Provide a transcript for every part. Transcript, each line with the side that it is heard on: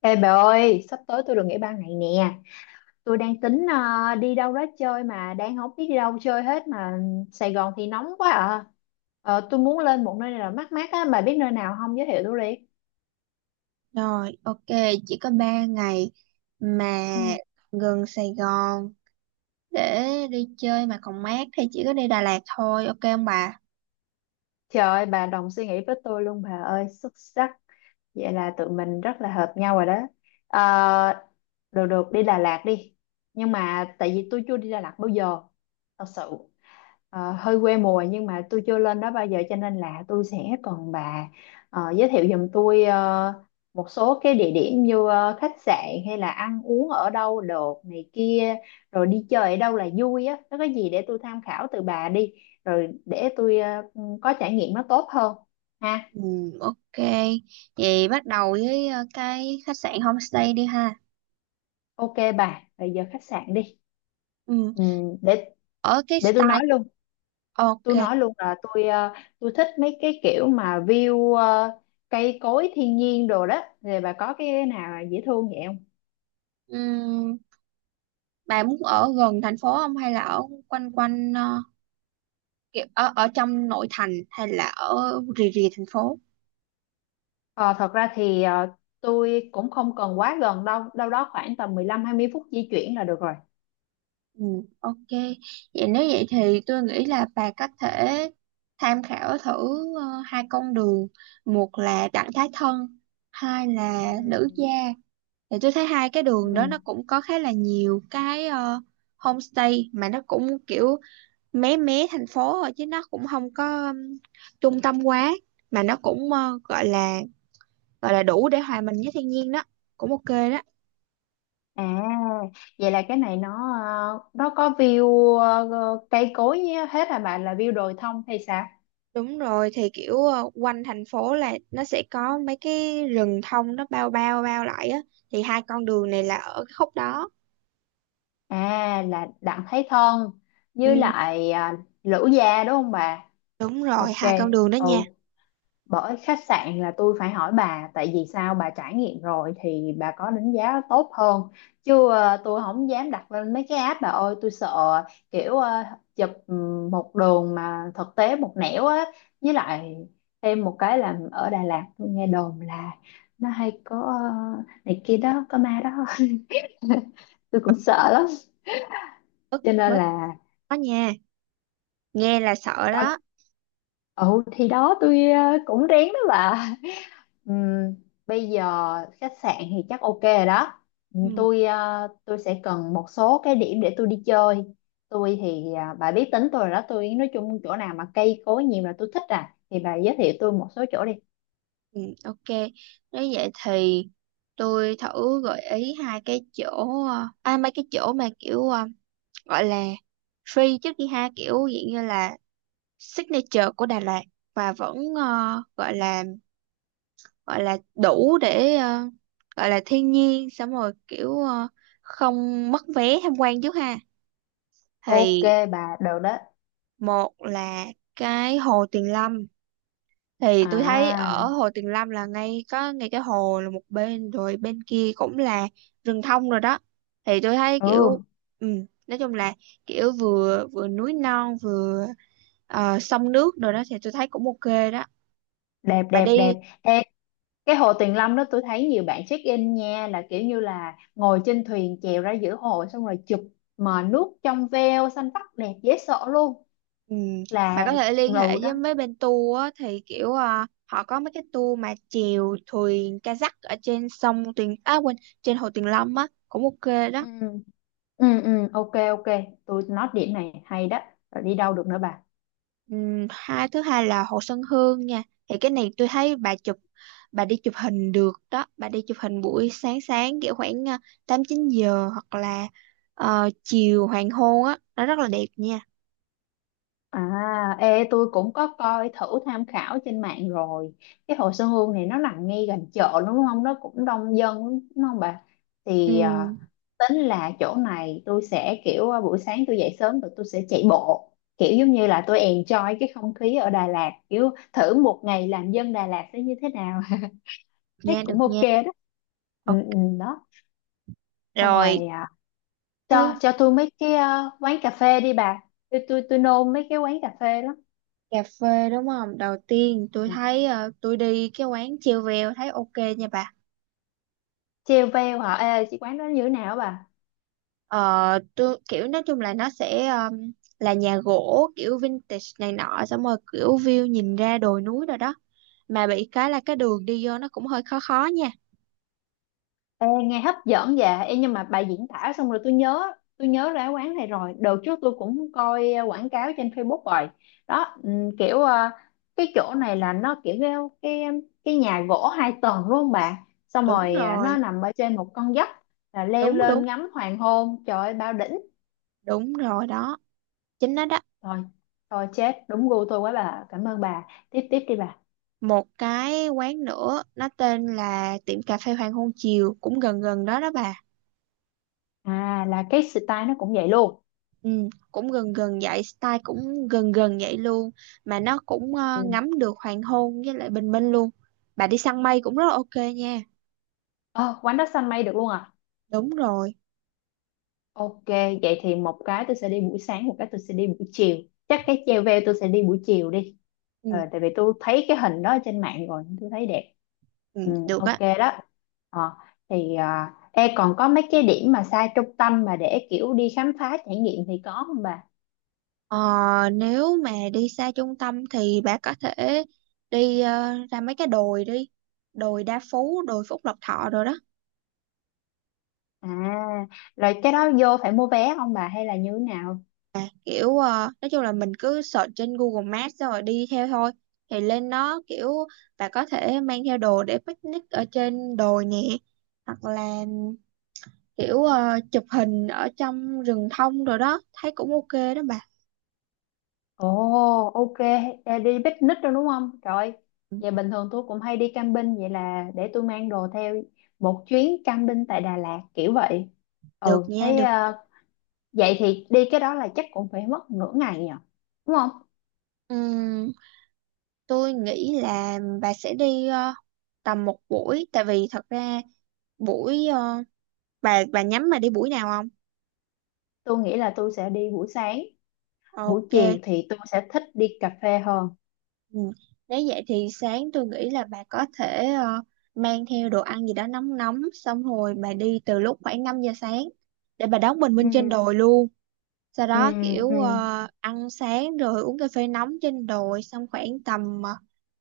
left: Ê bà ơi, sắp tới tôi được nghỉ ba ngày nè. Tôi đang tính đi đâu đó chơi mà đang không biết đi đâu chơi hết mà Sài Gòn thì nóng quá à. Tôi muốn lên một nơi nào mát mát á, bà biết nơi nào không giới thiệu tôi đi.
right: Rồi, ok, chỉ có 3 ngày mà
left: Ừ.
right: gần Sài Gòn để đi chơi mà còn mát thì chỉ có đi Đà Lạt thôi, ok không bà?
left: Trời ơi, bà đồng suy nghĩ với tôi luôn bà ơi, xuất sắc. Vậy là tụi mình rất là hợp nhau rồi đó. Ờ, Được được, đi Đà Lạt đi. Nhưng mà tại vì tôi chưa đi Đà Lạt bao giờ, thật sự. Hơi quê mùa nhưng mà tôi chưa lên đó bao giờ cho nên là tôi sẽ cần bà giới thiệu giùm tôi một số cái địa điểm như khách sạn hay là ăn uống ở đâu được này kia, rồi đi chơi ở đâu là vui á, nó có gì để tôi tham khảo từ bà đi, rồi để tôi có trải nghiệm nó tốt hơn ha.
right: Ừ, ok. Vậy bắt đầu với cái khách sạn homestay đi ha.
left: Ok bà, rồi giờ khách sạn đi.
right: Ừ,
left: Ừ, để
right: ở cái
left: để tôi nói
right: style
left: luôn. Tôi
right: ok.
left: nói luôn là tôi thích mấy cái kiểu mà view cây cối thiên nhiên đồ đó, thì bà có cái nào dễ thương vậy không?
right: Ừm, bà muốn ở gần thành phố không hay là ở quanh quanh kiểu ở ở trong nội thành hay là ở rìa rìa thành phố?
left: Ờ, Thật ra thì tôi cũng không cần quá gần, đâu đâu đó khoảng tầm 15 20 phút di chuyển là được rồi.
right: Ừ, ok. Vậy nếu vậy thì tôi nghĩ là bà có thể tham khảo thử hai con đường. Một là đặng thái thân, hai
left: Ừ.
right: là nữ gia. Thì tôi thấy hai cái
left: Ừ.
right: đường đó nó cũng có khá là nhiều cái homestay mà nó cũng kiểu mé mé thành phố thôi chứ nó cũng không có trung tâm quá mà nó cũng gọi là đủ để hòa mình với thiên nhiên đó. Cũng ok đó.
left: À, vậy là cái này nó, nó có view cây cối nhé. Hết hả bạn, là view đồi thông hay sao?
right: Đúng rồi thì kiểu quanh thành phố là nó sẽ có mấy cái rừng thông nó bao bao bao lại á thì hai con đường này là ở cái khúc đó.
left: À là Đặng Thái Thân với
right: Ừ,
left: lại Lữ Gia đúng không bà?
right: đúng rồi
left: Ok.
right: hai con đường đó nha.
left: Ừ, bởi khách sạn là tôi phải hỏi bà, tại vì sao bà trải nghiệm rồi thì bà có đánh giá tốt hơn, chứ tôi không dám đặt lên mấy cái app bà ơi, tôi sợ kiểu chụp một đường mà thực tế một nẻo á. Với lại thêm một cái là ở Đà Lạt tôi nghe đồn là nó hay có này kia đó, có ma đó tôi cũng sợ lắm,
right: Bớt
left: cho nên
right: bớt
left: là
right: đó nha, nghe là sợ đó.
left: tao. Ừ thì đó, tôi cũng rén đó bà. Ừm, Bây giờ khách sạn thì chắc ok rồi đó.
right: Ừ,
left: Tôi tôi sẽ cần một số cái điểm để tôi đi chơi. Tôi thì à, bà biết tính tôi rồi đó. Tôi nói chung chỗ nào mà cây cối nhiều là tôi thích à. Thì bà giới thiệu tôi một số chỗ đi.
right: ừ, ok. Nếu vậy thì tôi thử gợi ý hai cái chỗ mấy cái chỗ mà kiểu gọi là free trước đi ha, kiểu dạng như là signature của Đà Lạt và vẫn gọi là đủ để gọi là thiên nhiên, xong rồi kiểu không mất vé tham quan trước ha.
left: Ok
right: Thì
left: bà, được đó.
right: một là cái hồ Tuyền Lâm, thì tôi thấy
left: À,
right: ở hồ Tuyền Lâm là ngay có ngay cái hồ là một bên rồi bên kia cũng là rừng thông rồi đó, thì tôi thấy
left: ừ,
right: kiểu ừ, nói chung là kiểu vừa vừa núi non vừa sông nước rồi đó, thì tôi thấy cũng ok đó,
left: đẹp
right: bà
left: đẹp đẹp.
right: đi.
left: Ê, cái hồ Tuyền Lâm đó tôi thấy nhiều bạn check in nha, là kiểu như là ngồi trên thuyền chèo ra giữa hồ xong rồi chụp, mà nước trong veo xanh vắt đẹp dễ sợ luôn.
right: Ừ. Bạn
left: Là
right: có thể liên hệ
left: ngầu đó.
right: với mấy bên tour á, thì kiểu à, họ có mấy cái tour mà chèo thuyền kayak ở trên sông Tuyền à quên trên hồ Tuyền Lâm á cũng ok
left: Ừ.
right: đó.
left: Ừ, ừ, ok, ok, tôi nói điểm này hay đó. Rồi đi đâu được nữa bà?
right: Ừ. Hai, thứ hai là hồ Xuân Hương nha, thì cái này tôi thấy bà chụp, bà đi chụp hình được đó, bà đi chụp hình buổi sáng sáng kiểu khoảng à, tám chín giờ hoặc là chiều hoàng hôn á nó rất là đẹp nha.
left: À ê, tôi cũng có coi thử tham khảo trên mạng rồi, cái Hồ Xuân Hương này nó nằm ngay gần chợ đúng không, nó cũng đông dân lắm, đúng không bà?
right: Ừ.
left: Thì tính là chỗ này tôi sẽ kiểu buổi sáng tôi dậy sớm rồi tôi sẽ chạy bộ, kiểu giống như là tôi enjoy cái không khí ở Đà Lạt, kiểu thử một ngày làm dân Đà Lạt sẽ như thế nào thấy
right: Nha được
left: cũng ok
right: nha.
left: đó.
right: Ờ,
left: Ừ, ừ, đó. Xong
right: rồi
left: rồi cho
right: thứ
left: cho tôi mấy cái quán cà phê đi bà. Tôi nôn mấy cái quán cà phê lắm.
right: cà phê đúng không? Đầu tiên tôi
left: Ừ.
right: thấy tôi đi cái quán Chiêu Veo thấy ok nha bà.
left: Treo veo hả? Ê chị, quán đó như thế nào á bà?
right: Ờ, tôi kiểu nói chung là nó sẽ là nhà gỗ kiểu vintage này nọ xong rồi kiểu view nhìn ra đồi núi rồi đó. Mà bị cái là cái đường đi vô nó cũng hơi khó khó nha.
left: Ê, nghe hấp dẫn dạ. Ê nhưng mà bà diễn tả xong rồi tôi nhớ ra quán này rồi. Đợt trước tôi cũng coi quảng cáo trên Facebook rồi đó. Kiểu cái chỗ này là nó kiểu cái cái nhà gỗ hai tầng đúng không bà? Xong
right: Đúng
left: rồi nó
right: rồi,
left: nằm ở trên một con dốc, là leo
right: đúng đúng,
left: lên ngắm hoàng hôn trời ơi bao đỉnh.
right: đúng rồi đó. Chính nó đó.
left: Thôi, thôi chết, đúng gu tôi quá bà. Cảm ơn bà. Tiếp tiếp đi bà.
right: Một cái quán nữa nó tên là tiệm cà phê Hoàng Hôn Chiều cũng gần gần đó đó bà.
left: À là cái style nó cũng vậy luôn.
right: Ừ, cũng gần gần vậy, style cũng gần gần vậy luôn, mà nó cũng
left: Ừ.
right: ngắm được hoàng hôn với lại bình minh luôn. Bà đi săn mây cũng rất là ok nha.
left: Ờ, Quán đó xanh mây được luôn à?
right: Đúng rồi.
left: Ok, vậy thì một cái tôi sẽ đi buổi sáng, một cái tôi sẽ đi buổi chiều. Chắc cái treo veo tôi sẽ đi buổi chiều đi.
right: Ừ,
left: Tại vì tôi thấy cái hình đó ở trên mạng rồi, tôi thấy đẹp.
right: ừ,
left: Ừ,
right: được á.
left: ok đó. Ờ, thì e còn có mấy cái điểm mà xa trung tâm mà để kiểu đi khám phá trải nghiệm thì có không bà?
right: Ờ, nếu mà đi xa trung tâm thì bà có thể đi ra mấy cái đồi đi. Đồi Đa Phú, đồi Phúc Lộc Thọ rồi đó.
left: À, rồi cái đó vô phải mua vé không bà, hay là như thế nào?
right: Kiểu nói chung là mình cứ search trên Google Maps xong rồi đi theo thôi, thì lên nó kiểu bà có thể mang theo đồ để picnic ở trên đồi nè, hoặc là kiểu chụp hình ở trong rừng thông rồi đó thấy cũng ok đó bà.
left: Ồ, ok. Ê, đi picnic rồi đúng không? Trời, vậy bình thường tôi cũng hay đi camping, vậy là để tôi mang đồ theo một chuyến camping tại Đà Lạt kiểu vậy.
right: Được
left: Ừ,
right: nha
left: thấy
right: được.
left: vậy thì đi cái đó là chắc cũng phải mất nửa ngày nhỉ, đúng không?
right: Ừm, tôi nghĩ là bà sẽ đi tầm một buổi, tại vì thật ra buổi bà nhắm mà đi buổi nào không?
left: Tôi nghĩ là tôi sẽ đi buổi sáng, buổi
right: Ok.
left: chiều thì tôi sẽ thích đi cà phê hơn.
right: Ừ. Nếu vậy thì sáng tôi nghĩ là bà có thể mang theo đồ ăn gì đó nóng nóng xong rồi bà đi từ lúc khoảng 5 giờ sáng để bà đón bình
left: Ừ,
right: minh trên đồi luôn. Sau
left: ừ,
right: đó kiểu
left: ừ,
right: ăn sáng rồi uống cà phê nóng trên đồi xong khoảng tầm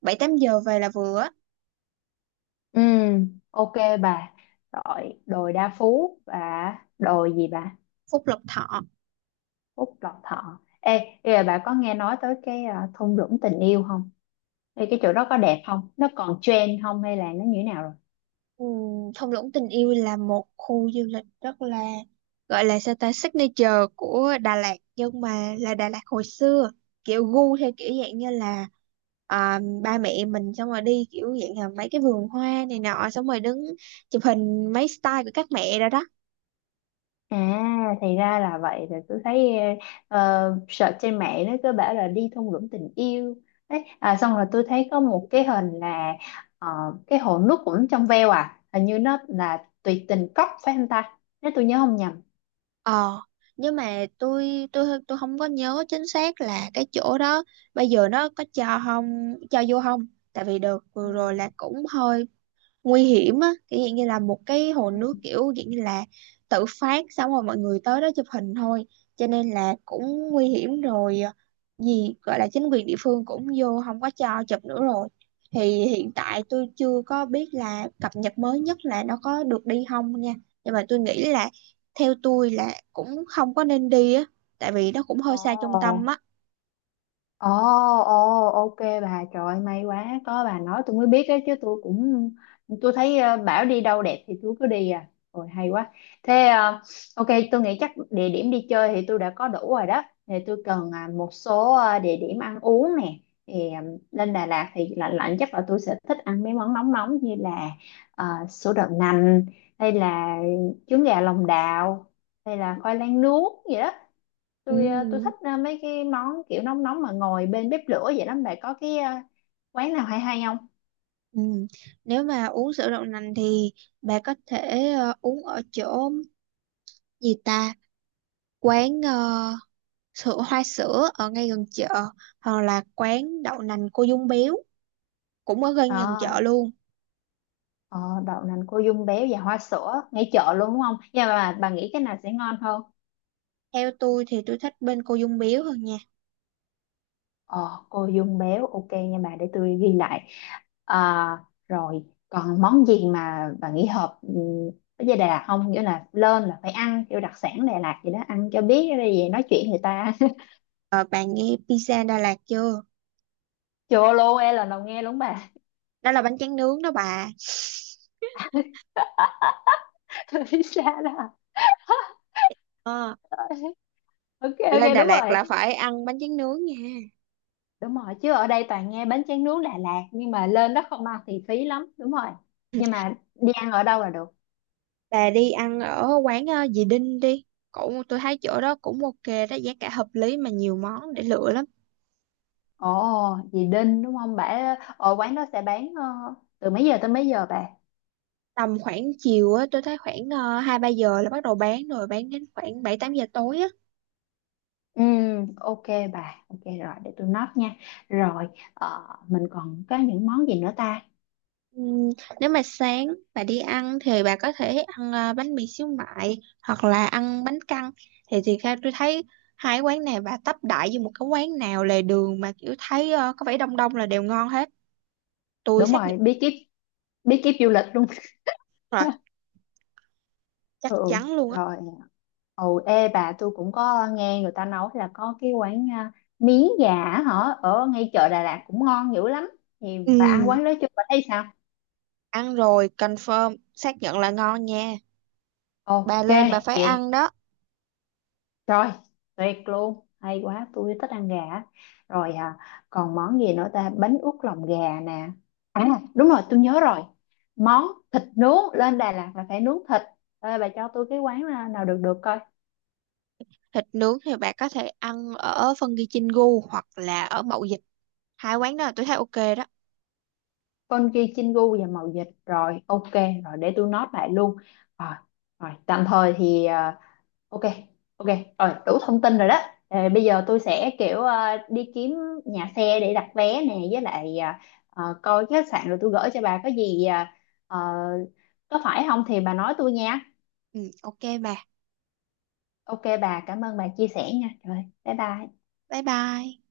right: 7-8 giờ về là vừa á.
left: ừ, ok bà. Rồi, đồi Đa Phú và đồi gì bà?
right: Phút lộc thọ.
left: Úc Lộc Thọ. Ê bây giờ bà có nghe nói tới cái thung lũng tình yêu không? Ê, cái chỗ đó có đẹp không, nó còn trend không hay là nó như thế nào rồi?
right: Thung lũng tình yêu là một khu du lịch rất là gọi là sao ta signature của Đà Lạt nhưng mà là Đà Lạt hồi xưa, kiểu gu theo kiểu dạng như là à, ba mẹ mình xong rồi đi kiểu dạng là mấy cái vườn hoa này nọ xong rồi đứng chụp hình mấy style của các mẹ rồi đó.
left: À, thì ra là vậy. Rồi tôi thấy search trên mạng nó cứ bảo là đi thung lũng tình yêu đấy à. Xong rồi tôi thấy có một cái hình là ờ, cái hồ nước cũng trong veo, à hình như nó là tuyệt tình cốc phải không ta, nếu tôi nhớ không nhầm.
right: Ờ, nhưng mà tôi không có nhớ chính xác là cái chỗ đó bây giờ nó có cho không, cho vô không, tại vì đợt
left: Ừ.
right: vừa rồi là cũng hơi nguy hiểm á, kiểu dạng như là một cái hồ
left: Ừ.
right: nước kiểu dạng như là tự phát xong rồi mọi người tới đó chụp hình thôi, cho nên là cũng nguy hiểm rồi gì gọi là chính quyền địa phương cũng vô không có cho chụp nữa rồi, thì hiện tại tôi chưa có biết là cập nhật mới nhất là nó có được đi không nha, nhưng mà tôi nghĩ là theo tôi là cũng không có nên đi á, tại vì nó cũng hơi xa trung
left: Ồ.
right: tâm á.
left: Ồ, ồ, ok bà. Trời ơi, may quá, có bà nói tôi mới biết, đấy chứ tôi cũng, tôi thấy bảo đi đâu đẹp thì tôi cứ đi à, rồi hay quá. Thế ok, tôi nghĩ chắc địa điểm đi chơi thì tôi đã có đủ rồi đó, thì tôi cần một số địa điểm ăn uống nè. Thì lên Đà Lạt thì lạnh lạnh chắc là tôi sẽ thích ăn mấy món nóng nóng như là sữa đậu nành, hay là trứng gà lòng đào, hay là khoai lang nướng vậy đó.
right: Ừ,
left: Tôi tôi thích mấy cái món kiểu nóng nóng mà ngồi bên bếp lửa vậy lắm, bà có cái quán nào hay hay không?
right: ừ. Nếu mà uống sữa đậu nành thì bà có thể uống ở chỗ gì ta, quán sữa hoa sữa ở ngay gần chợ, hoặc là quán đậu nành cô Dung Biếu cũng ở gần gần chợ
left: ờ
right: luôn.
left: ờ, Đậu nành cô dung béo và hoa sữa ngay chợ luôn đúng không, nhưng mà bà nghĩ cái nào sẽ ngon hơn?
right: Theo tôi thì tôi thích bên cô Dung Biếu hơn nha.
left: Ờ cô dung béo, ok nha bà, để tôi ghi lại. à, Rồi còn món gì mà bà nghĩ hợp với Đà Lạt không, nghĩa là lên là phải ăn kiểu đặc sản Đà Lạt gì đó, ăn cho biết cái gì nói chuyện người ta
right: Ờ, bạn nghe pizza Đà Lạt chưa?
left: chô lô e là đầu nghe luôn bà
right: Đó là bánh tráng nướng đó bà.
left: Tôi biết xa đó
right: Ờ,
left: ok
right: lên
left: ok,
right: Đà
left: đúng
right: Lạt
left: rồi.
right: là phải ăn bánh tráng nướng nha.
left: Đúng rồi, chứ ở đây toàn nghe bánh tráng nướng Đà Lạt nhưng mà lên đó không ăn thì phí lắm, đúng rồi. Nhưng mà đi ăn ở đâu là được?
right: Bà đi ăn ở quán dì Đinh đi, cũng tôi thấy chỗ đó cũng ok đó, giá cả hợp lý mà nhiều món để lựa lắm.
left: Ồ, dì Đinh đúng không bà? Ở quán đó sẽ bán từ mấy giờ tới mấy giờ bà?
right: Tầm khoảng chiều á tôi thấy khoảng hai ba giờ là bắt đầu bán rồi bán đến khoảng bảy tám giờ tối á.
left: Ừ, ok bà, ok rồi để tôi note nha. Rồi mình còn có những món gì nữa ta?
right: Ừm, nếu mà sáng bà đi ăn thì bà có thể ăn bánh mì xíu mại hoặc là ăn bánh căn, thì theo tôi thấy hai quán này bà tấp đại vô một cái quán nào lề đường mà kiểu thấy có vẻ đông đông là đều ngon hết, tôi
left: Đúng
right: xác nhận.
left: rồi, bí kíp, bí kíp du lịch luôn
right: Rồi, chắc
left: ừ.
right: chắn luôn á.
left: Rồi. Ồ, ê bà, tôi cũng có nghe người ta nói là có cái quán miến gà á hả ở ngay chợ Đà Lạt cũng ngon dữ lắm. Thì bà ăn
right: Ừm,
left: quán đó chưa, bà thấy sao?
right: ăn rồi confirm xác nhận là ngon nha, bà
left: Ok
right: lên bà phải
left: vậy.
right: ăn đó.
left: Rồi tuyệt luôn, hay quá, tôi thích ăn gà á. Rồi còn món gì nữa ta? Bánh út lòng gà nè. À, đúng rồi tôi nhớ rồi. Món thịt nướng, lên Đà Lạt là phải nướng thịt. Ê, bà cho tôi cái quán nào được được coi.
right: Thịt nướng thì bạn có thể ăn ở phân ghi Chin gu hoặc là ở Mậu Dịch, hai quán đó là tôi thấy ok đó.
left: Con ghi Chingu và mậu dịch. Rồi ok, rồi để tôi note lại luôn. Rồi, rồi tạm thời thì ok, ok rồi đủ thông tin rồi đó. Bây giờ tôi sẽ kiểu đi kiếm nhà xe để đặt vé nè, với lại coi cái khách sạn rồi tôi gửi cho bà, có gì ờ, có phải không thì bà nói tôi nha.
right: Ừ, ok bà,
left: Ok bà, cảm ơn bà chia sẻ nha. Rồi bye bye.
right: bye bye.